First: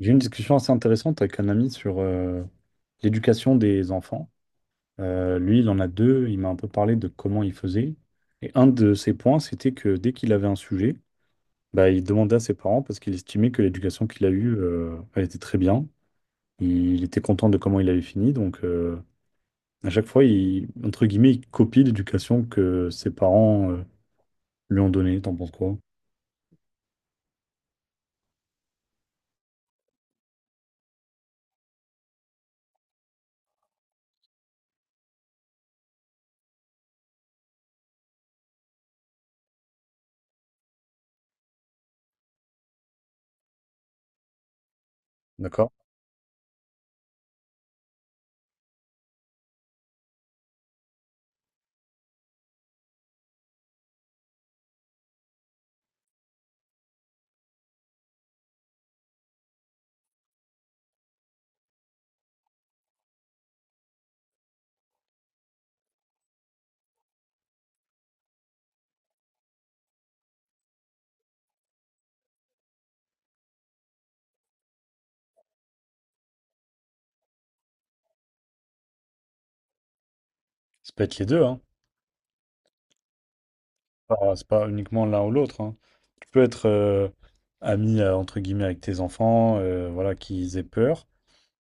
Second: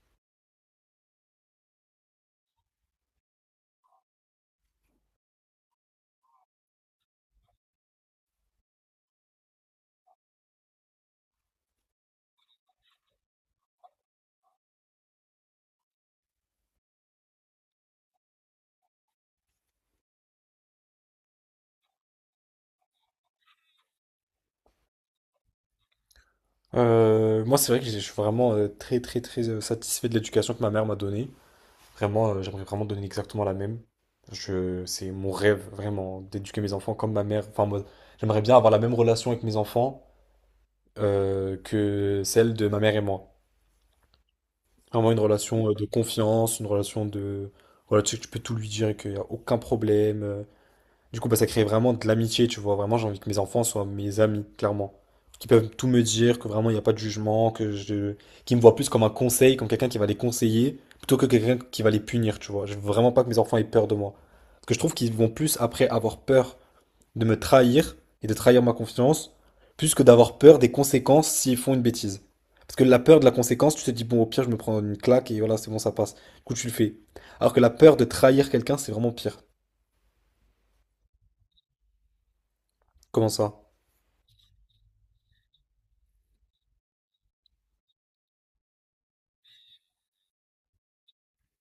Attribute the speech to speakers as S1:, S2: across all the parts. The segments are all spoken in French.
S1: J'ai eu une discussion assez intéressante avec un ami sur l'éducation des enfants. Lui, il en a deux. Il m'a un peu parlé de comment il faisait. Et un de ses points, c'était que dès qu'il avait un sujet, bah, il demandait à ses parents parce qu'il estimait que l'éducation qu'il a eue, elle était très bien. Il était content de comment il avait fini. Donc, à chaque fois, il, entre guillemets, il copie l'éducation que ses parents, lui ont donnée. T'en penses quoi?
S2: Moi, c'est vrai que je suis vraiment très, très, très satisfait de l'éducation que ma mère m'a donnée. Vraiment, j'aimerais vraiment donner exactement la même. C'est mon rêve, vraiment, d'éduquer mes enfants comme ma mère. Enfin, moi, j'aimerais bien avoir la même relation avec mes enfants que celle de ma mère et moi. Vraiment une relation
S1: D'accord.
S2: de confiance, une relation de... Voilà, tu sais que tu peux tout lui dire et qu'il n'y a aucun problème. Du coup, bah, ça crée vraiment de l'amitié, tu vois. Vraiment, j'ai envie que mes enfants soient mes amis, clairement. Qui peuvent tout me dire, que vraiment, il n'y a pas de jugement, que je... qui me voient plus comme un conseil, comme quelqu'un qui va les conseiller, plutôt que quelqu'un qui va les punir, tu vois. Je veux vraiment pas que mes enfants aient peur de moi. Parce que je trouve qu'ils vont plus, après avoir peur de me trahir et de trahir ma confiance, plus que d'avoir peur des conséquences s'ils font une bêtise. Parce que la peur de la conséquence, tu te dis, bon, au pire, je me prends une claque et voilà, c'est bon, ça passe. Du coup, tu le fais. Alors que la peur de trahir quelqu'un, c'est vraiment pire.
S1: Ça peut être les deux, hein.
S2: Comment ça?
S1: pas, C'est pas uniquement l'un ou l'autre, hein. Tu peux être ami entre guillemets avec tes enfants, voilà, qu'ils aient peur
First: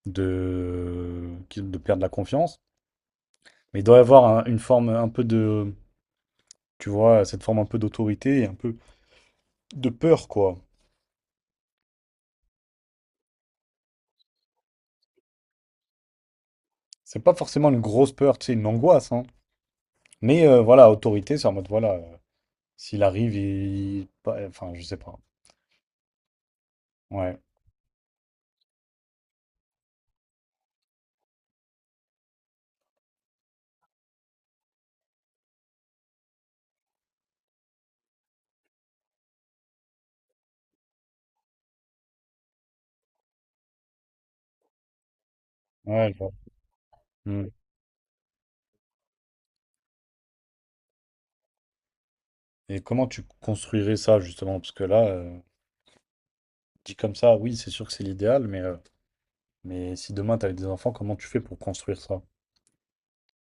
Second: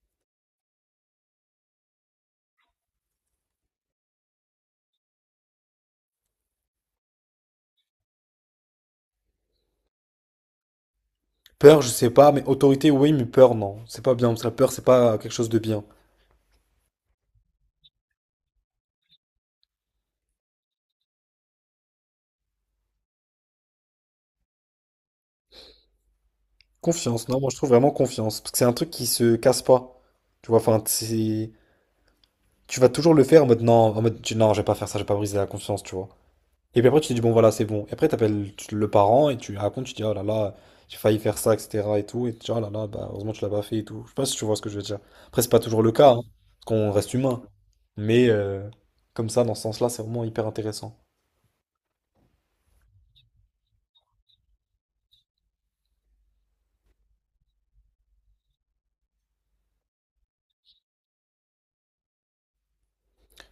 S1: de, de perdre la confiance. Mais il doit y avoir une forme un peu de, tu vois, cette forme un peu d'autorité et un peu de peur, quoi.
S2: Peur, je sais pas, mais autorité, oui, mais peur, non. C'est pas bien, parce que la peur, c'est pas quelque chose de bien.
S1: C'est pas forcément une grosse peur, tu sais, une angoisse, hein. Mais voilà, autorité, c'est en mode, voilà, s'il arrive, il... pas- enfin, je sais pas.
S2: Confiance, non,
S1: Ouais,
S2: moi je trouve vraiment confiance, parce que c'est un truc qui se casse pas. Tu vois, enfin, c'est... Tu vas toujours le faire en mode non, en mode non, je vais pas faire ça, je vais pas briser la confiance, tu vois. Et puis après, tu te dis bon, voilà, c'est bon. Et après, t'appelles le parent et tu lui racontes, tu dis oh là là, j'ai failli faire ça, etc. et tout. Et tu dis oh là là, bah, heureusement, tu l'as pas fait et tout. Je sais pas si tu vois ce que je veux dire. Après, c'est pas toujours le cas,
S1: ouais, je
S2: hein,
S1: vois.
S2: parce qu'on reste humain.
S1: Mm.
S2: Mais comme ça, dans ce sens-là, c'est vraiment hyper intéressant.
S1: Et comment tu construirais ça, justement? Parce que là, dit comme ça, oui, c'est sûr que c'est l'idéal, mais si demain t'avais des enfants, comment tu fais pour construire ça?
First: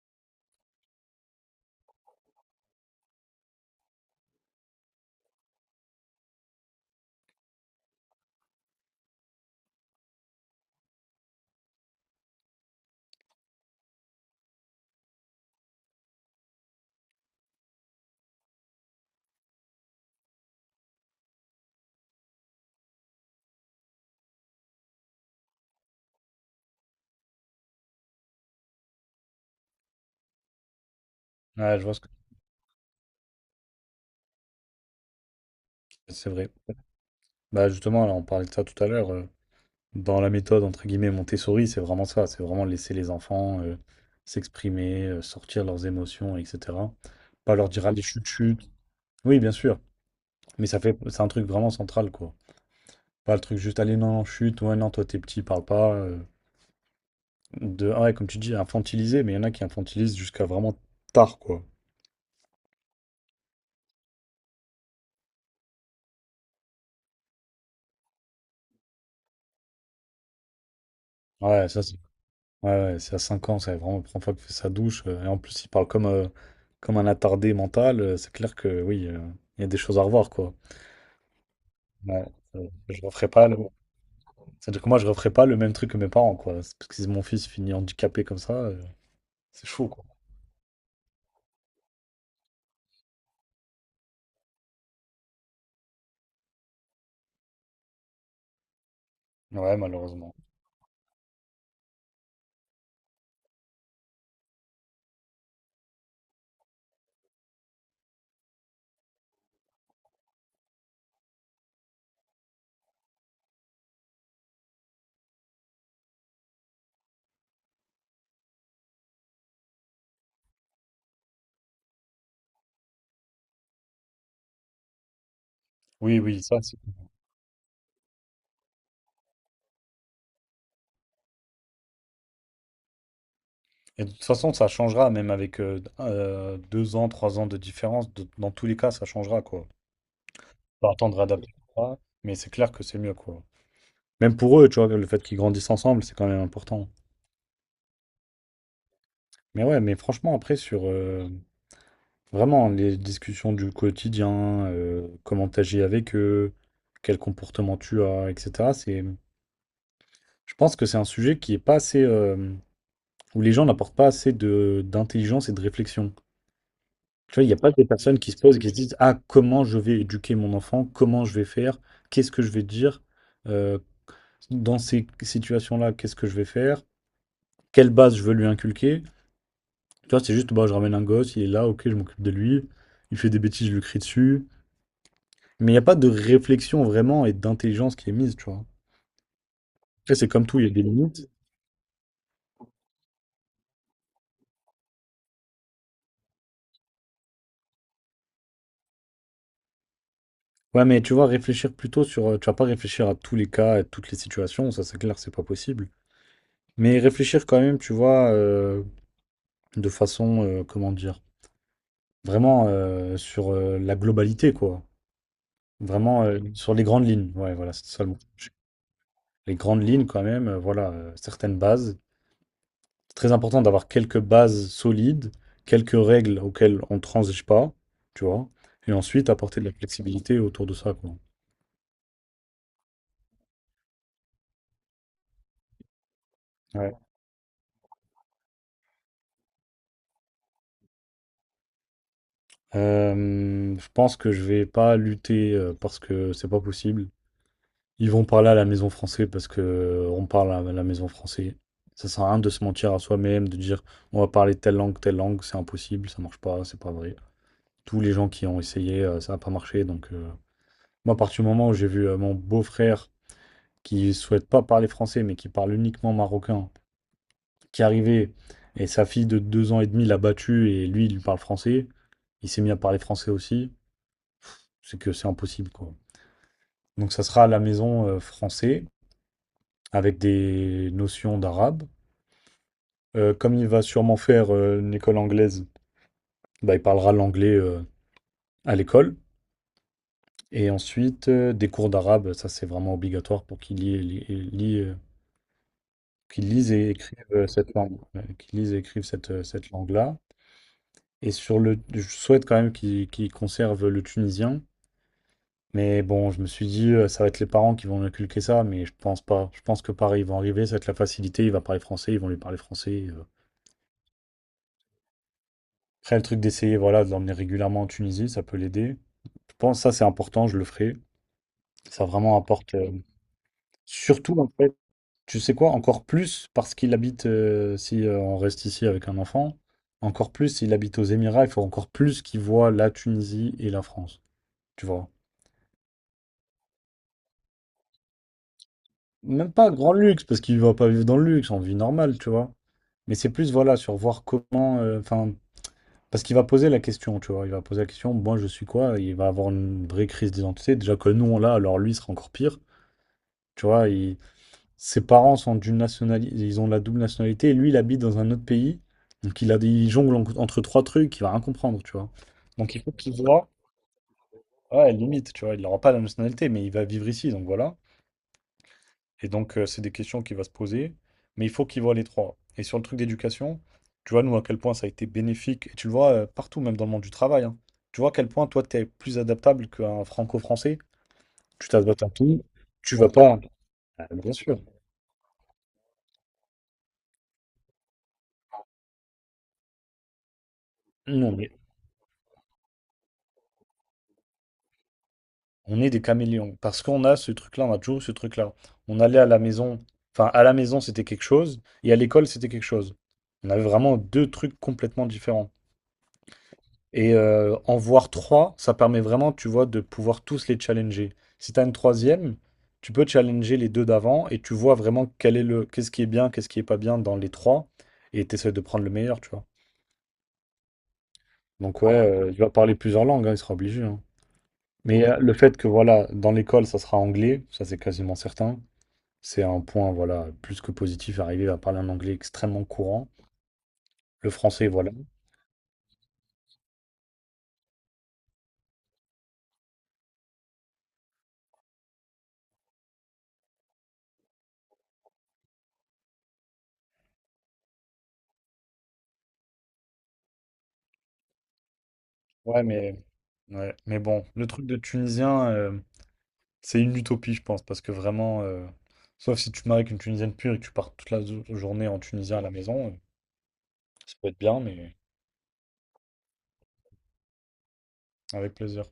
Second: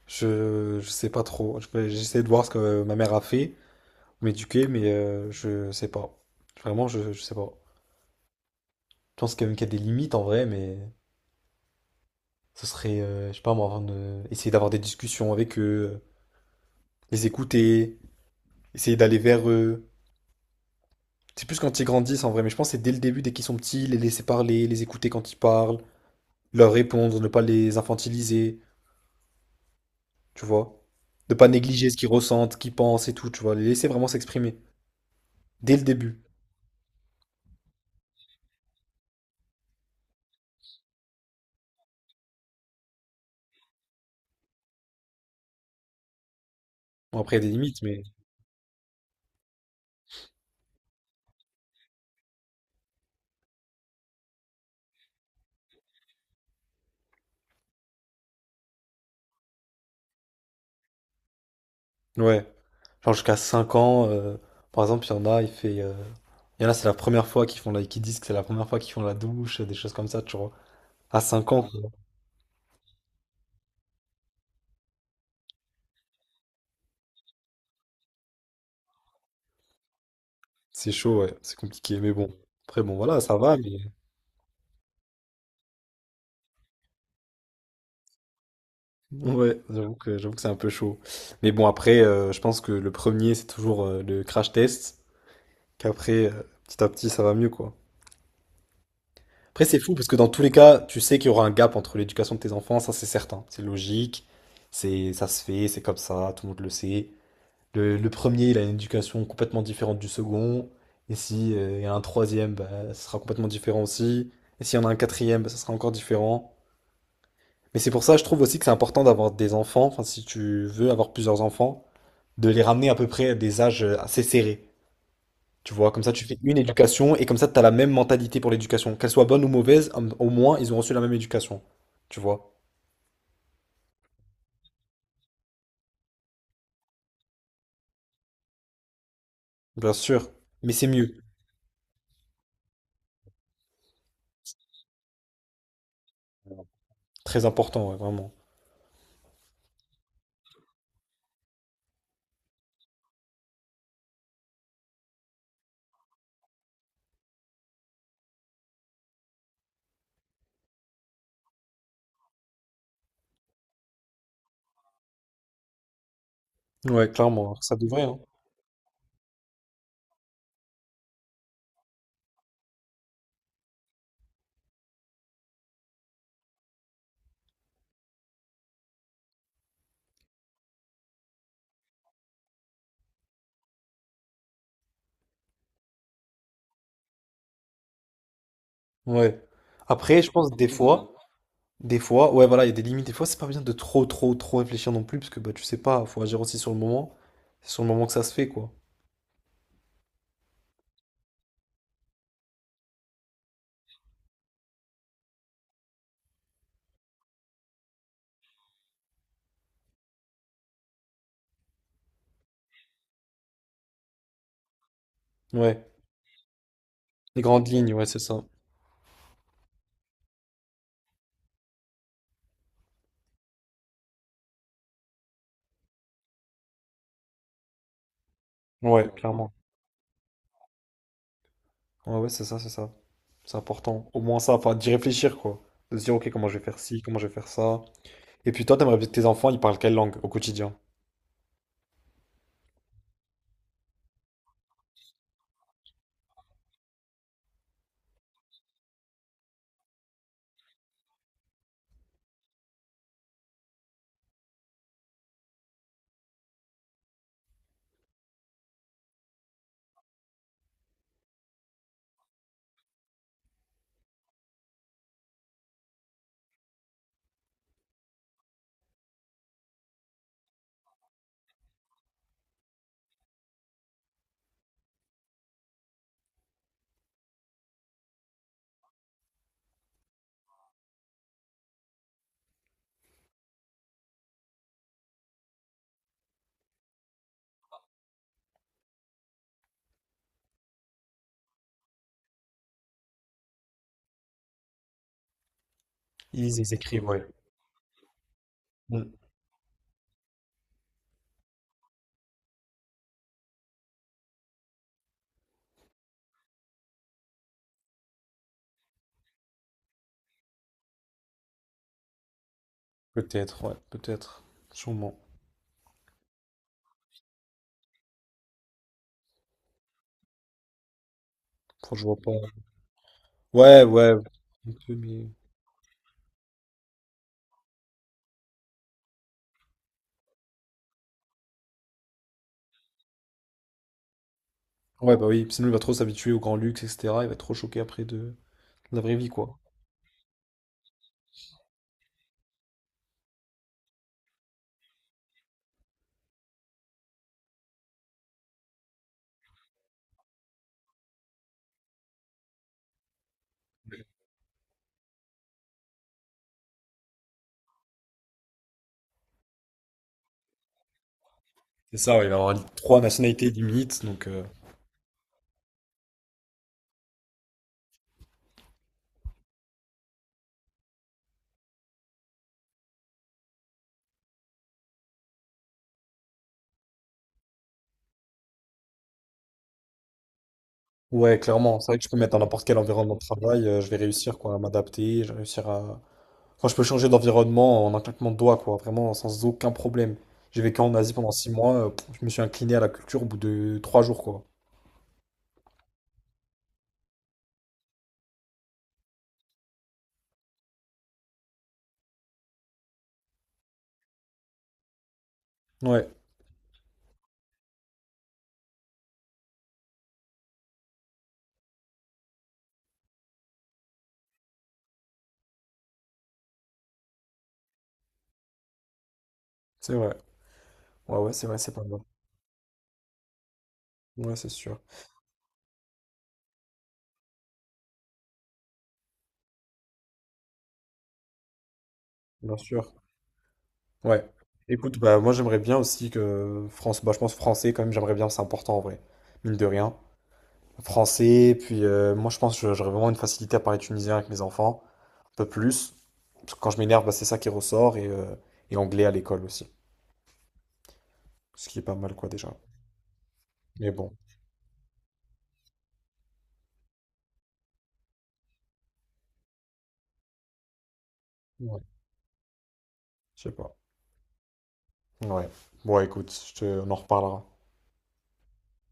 S2: Je sais pas trop. J'essaie de voir ce que ma mère a fait, m'éduquer, mais je sais pas. Vraiment, je sais pas. Je pense quand même qu'il y a des limites en vrai, mais ce serait, je sais pas moi, essayer d'avoir des discussions avec eux, les écouter, essayer d'aller vers eux. C'est plus quand ils grandissent en vrai, mais je pense que c'est dès le début, dès qu'ils sont petits, les laisser parler, les écouter quand ils parlent, leur répondre, ne pas les infantiliser, tu vois. Ne pas
S1: Ah, je
S2: négliger
S1: vois
S2: ce
S1: ce
S2: qu'ils
S1: que
S2: ressentent, ce qu'ils pensent et tout, tu vois. Les laisser vraiment s'exprimer. Dès le début.
S1: c'est vrai. Bah justement, là, on parlait de ça tout à l'heure. Dans la méthode entre guillemets Montessori, c'est vraiment ça. C'est vraiment laisser les enfants s'exprimer, sortir leurs émotions, etc.
S2: Bon, après, il y a des
S1: Pas leur
S2: limites,
S1: dire allez
S2: mais.
S1: chute chute. Oui, bien sûr. Mais c'est un truc vraiment central, quoi. Pas le truc juste allez non non chute. Ouais, non, toi t'es petit, parle pas. De ah ouais Comme tu dis infantiliser, mais il y en a qui infantilisent jusqu'à vraiment tard, quoi.
S2: Ouais. Genre jusqu'à 5 ans, par exemple, il y en a, il fait. Il y en a, c'est la première fois qu'ils font la... qu'ils disent que c'est la première fois qu'ils font la douche, des choses comme ça, tu vois. À 5 ans,
S1: Ouais
S2: quoi.
S1: ça c'est Ouais, ouais, c'est à 5 ans, c'est vraiment la première fois qu'il fait sa douche. Et en plus, il parle comme un attardé mental. C'est clair que oui, il y a des choses à revoir, quoi.
S2: C'est chaud, ouais, c'est compliqué, mais
S1: Ouais,
S2: bon. Après, bon,
S1: je
S2: voilà,
S1: referai
S2: ça
S1: pas
S2: va,
S1: le...
S2: mais.
S1: C'est-à-dire que moi, je referai pas le même truc que mes parents, quoi. C'est Parce que si mon fils finit handicapé comme ça,
S2: Ouais,
S1: c'est chaud, quoi.
S2: j'avoue que c'est un peu chaud. Mais bon, après, je pense que le premier, c'est toujours le crash test, qu'après, petit à petit, ça va mieux, quoi. Après,
S1: Ouais,
S2: c'est fou, parce que dans
S1: malheureusement.
S2: tous les cas, tu sais qu'il y aura un gap entre l'éducation de tes enfants, ça, c'est certain. C'est logique, c'est, ça se fait, c'est comme ça, tout le monde le sait. Le premier, il a une éducation complètement différente du second. Et si, il y a un troisième, bah, ce sera complètement différent aussi. Et s'il y en a un quatrième, bah, ça sera encore différent. Mais c'est pour ça, je trouve aussi que c'est important d'avoir des enfants, enfin, si tu veux avoir plusieurs enfants, de les ramener à peu près à des âges assez serrés. Tu vois, comme ça,
S1: Oui,
S2: tu fais
S1: oui,
S2: une
S1: ça.
S2: éducation et comme ça, tu as la même mentalité pour l'éducation. Qu'elle soit bonne ou mauvaise, au moins, ils ont reçu la même éducation. Tu vois,
S1: Et de toute façon, ça changera, même avec 2 ans, 3 ans de différence. Dans tous les cas, ça changera, quoi.
S2: bien sûr. Mais c'est
S1: Faut
S2: mieux.
S1: attendre adapter, mais c'est clair que c'est mieux, quoi. Même pour eux, tu vois, le fait qu'ils grandissent ensemble, c'est quand même important.
S2: Très important, ouais, vraiment.
S1: Mais ouais, mais franchement, après, sur vraiment les discussions du quotidien, comment t'agis avec eux, quel comportement tu as, etc., c'est, je pense que c'est un sujet qui est pas assez, où les gens n'apportent pas assez d'intelligence et de réflexion.
S2: Ouais,
S1: Tu vois, il
S2: clairement,
S1: n'y a pas
S2: ça
S1: des
S2: devrait, hein.
S1: personnes qui se posent et qui se disent, ah, comment je vais éduquer mon enfant, comment je vais faire, qu'est-ce que je vais dire, euh, dans ces situations-là, qu'est-ce que je vais faire, quelle base je veux lui inculquer. Tu vois, c'est juste, bah, je ramène un gosse, il est là, ok, je m'occupe de lui. Il fait des bêtises, je lui crie dessus. Mais il n'y a pas de réflexion vraiment et d'intelligence qui est mise, tu vois.
S2: Ouais.
S1: Après,
S2: Après,
S1: c'est
S2: je
S1: comme
S2: pense
S1: tout,
S2: des
S1: il y a des
S2: fois.
S1: limites.
S2: Des fois, ouais, voilà, il y a des limites. Des fois, c'est pas bien de trop, trop, trop réfléchir non plus, parce que bah, tu sais pas, faut agir aussi sur le moment. C'est sur le moment que ça se fait, quoi.
S1: Ouais, mais tu vois, réfléchir plutôt sur. Tu vas pas réfléchir à tous les cas, à toutes les situations, ça c'est clair, c'est pas possible. Mais réfléchir quand même, tu vois, de façon, comment dire, vraiment sur la globalité, quoi.
S2: Ouais,
S1: Vraiment sur les grandes lignes.
S2: les
S1: Ouais,
S2: grandes
S1: voilà, c'est
S2: lignes,
S1: ça
S2: ouais,
S1: le mot.
S2: c'est ça.
S1: Les grandes lignes quand même, voilà, certaines bases. C'est très important d'avoir quelques bases solides, quelques règles auxquelles on ne transige pas, tu vois, et
S2: Ouais,
S1: ensuite
S2: clairement.
S1: apporter de la flexibilité autour de ça, quoi.
S2: Ouais, ouais, c'est ça, c'est ça. C'est important. Au moins ça, enfin, d'y réfléchir, quoi. De se dire, ok, comment je vais faire
S1: Ouais.
S2: ci, comment je vais faire ça. Et puis toi, t'aimerais bien que tes enfants, ils parlent quelle langue au quotidien?
S1: Je pense que je vais pas lutter, parce que c'est pas possible. Ils vont parler à la maison française parce que on parle à la maison française. Ça sert à rien de se mentir à soi-même, de dire on va parler telle langue, c'est impossible, ça marche pas, c'est pas vrai. Tous les gens qui ont essayé, ça n'a pas marché. Donc, moi, à partir du moment où j'ai vu mon beau-frère qui ne souhaite pas parler français, mais qui parle uniquement marocain, qui est arrivé et sa fille de 2 ans et demi l'a battu et lui, il lui parle français. Il s'est mis à parler français aussi. C'est que c'est impossible, quoi. Donc ça sera à la maison français avec des notions d'arabe. Comme il va sûrement faire une école anglaise, bah, il parlera l'anglais à l'école. Et ensuite, des cours d'arabe, ça c'est vraiment obligatoire pour qu'il y ait- li- lit, qu'il
S2: Ils,
S1: lise
S2: ils
S1: et
S2: écrivent, ouais.
S1: écrive cette langue, ouais, qu'il lise et écrive
S2: Mm.
S1: cette langue-là. Et je souhaite quand même qu'ils conservent le tunisien. Mais bon, je me suis dit, ça va être les parents qui vont lui inculquer ça, mais je pense pas. Je pense que pareil, ils vont arriver, ça va être la facilité, il va parler français, ils vont lui parler français.
S2: Peut-être, ouais, peut-être. Sûrement.
S1: Après, le truc d'essayer, voilà, de l'emmener régulièrement en Tunisie, ça peut l'aider. Je pense que ça, c'est important, je le ferai.
S2: Enfin, je
S1: Ça
S2: vois pas.
S1: vraiment apporte.
S2: Ouais, ouais.
S1: Surtout, en
S2: Un
S1: fait,
S2: peu, mais.
S1: tu sais quoi, encore plus, parce qu'il habite, si on reste ici avec un enfant, encore plus, s'il habite aux Émirats, il faut encore plus qu'il voit la Tunisie et la France. Tu vois.
S2: Ouais, bah oui, sinon il va trop s'habituer au grand luxe, etc. Il va être trop choqué après de la vraie vie,
S1: Même
S2: quoi.
S1: pas grand luxe, parce qu'il va pas vivre dans le luxe, en vie normale, tu vois. Mais c'est plus, voilà, sur voir comment. Enfin, parce qu'il va poser la question, tu vois. Il va poser la question, moi, je suis quoi? Il va avoir une vraie crise d'identité. Déjà que nous, on l'a, alors lui, il sera encore pire. Tu vois, ses parents sont d'une nationalité, ils ont la double nationalité, et lui, il habite dans un autre pays. Donc, il jongle entre trois trucs, il va rien comprendre, tu
S2: C'est
S1: vois.
S2: ça, ouais, il va avoir
S1: Donc, il faut
S2: trois
S1: qu'il
S2: nationalités
S1: voit,
S2: limites. Donc,
S1: ouais, limite, tu vois. Il n'aura pas la nationalité, mais il va vivre ici, donc voilà. Et donc, c'est des questions qu'il va se poser, mais il faut qu'il voit les trois. Et sur le truc d'éducation, tu vois, nous, à quel point ça a été bénéfique, et tu le vois partout, même dans le monde du travail, hein. Tu vois à quel point toi, tu es plus adaptable qu'un franco-français.
S2: ouais,
S1: Tu
S2: clairement, c'est vrai
S1: t'adaptes
S2: que
S1: à
S2: je peux me mettre dans
S1: tout,
S2: n'importe quel
S1: tu vas
S2: environnement de
S1: pas.
S2: travail, je vais
S1: Ah, bien
S2: réussir quoi,
S1: sûr.
S2: à m'adapter, je vais réussir à. Enfin, je peux changer d'environnement en un claquement de doigts, quoi, vraiment sans aucun problème. J'ai vécu en Asie pendant
S1: Non,
S2: six
S1: mais
S2: mois, pff, je me suis incliné à la culture au bout de 3 jours, quoi.
S1: on est des caméléons, parce qu'on a ce truc-là, on a toujours eu ce truc-là. On allait à la maison, enfin, à la maison, c'était quelque chose, et à l'école, c'était quelque chose. On avait vraiment deux trucs complètement différents.
S2: Ouais,
S1: Et en voir trois, ça permet vraiment, tu vois, de pouvoir tous les challenger. Si tu as une troisième, tu peux challenger les deux d'avant et tu vois vraiment quel est le, qu'est-ce qui est bien, qu'est-ce qui est pas bien dans les trois et tu essaies de prendre le meilleur, tu vois.
S2: c'est vrai. Ouais, ouais, c'est vrai, c'est
S1: Donc
S2: pas
S1: ouais,
S2: mal.
S1: il va parler plusieurs langues, hein, il sera obligé, hein.
S2: Ouais, c'est sûr.
S1: Mais le fait que, voilà, dans l'école, ça sera anglais, ça c'est quasiment certain. C'est un point, voilà, plus que positif. Arriver à parler un anglais
S2: Bien
S1: extrêmement
S2: sûr.
S1: courant.
S2: Ouais.
S1: Le français, voilà.
S2: Écoute, bah moi j'aimerais bien aussi que France, bah je pense français quand même, j'aimerais bien, c'est important en vrai. Mine de rien. Français. Puis moi, je pense que j'aurais vraiment une facilité à parler tunisien avec mes enfants, un peu plus. Parce que quand je m'énerve, bah, c'est ça qui ressort. Et anglais à l'école aussi. Ce qui est pas mal, quoi, déjà.
S1: Ouais, mais, ouais,
S2: Mais
S1: mais
S2: bon,
S1: bon, le truc de Tunisien, c'est une utopie, je pense, parce que vraiment, sauf si tu te maries avec une Tunisienne pure et que tu pars toute la
S2: ouais,
S1: journée en Tunisien à la maison,
S2: je sais pas.
S1: ça peut être bien, mais
S2: Ouais. Bon, écoute, on en reparlera.
S1: avec plaisir.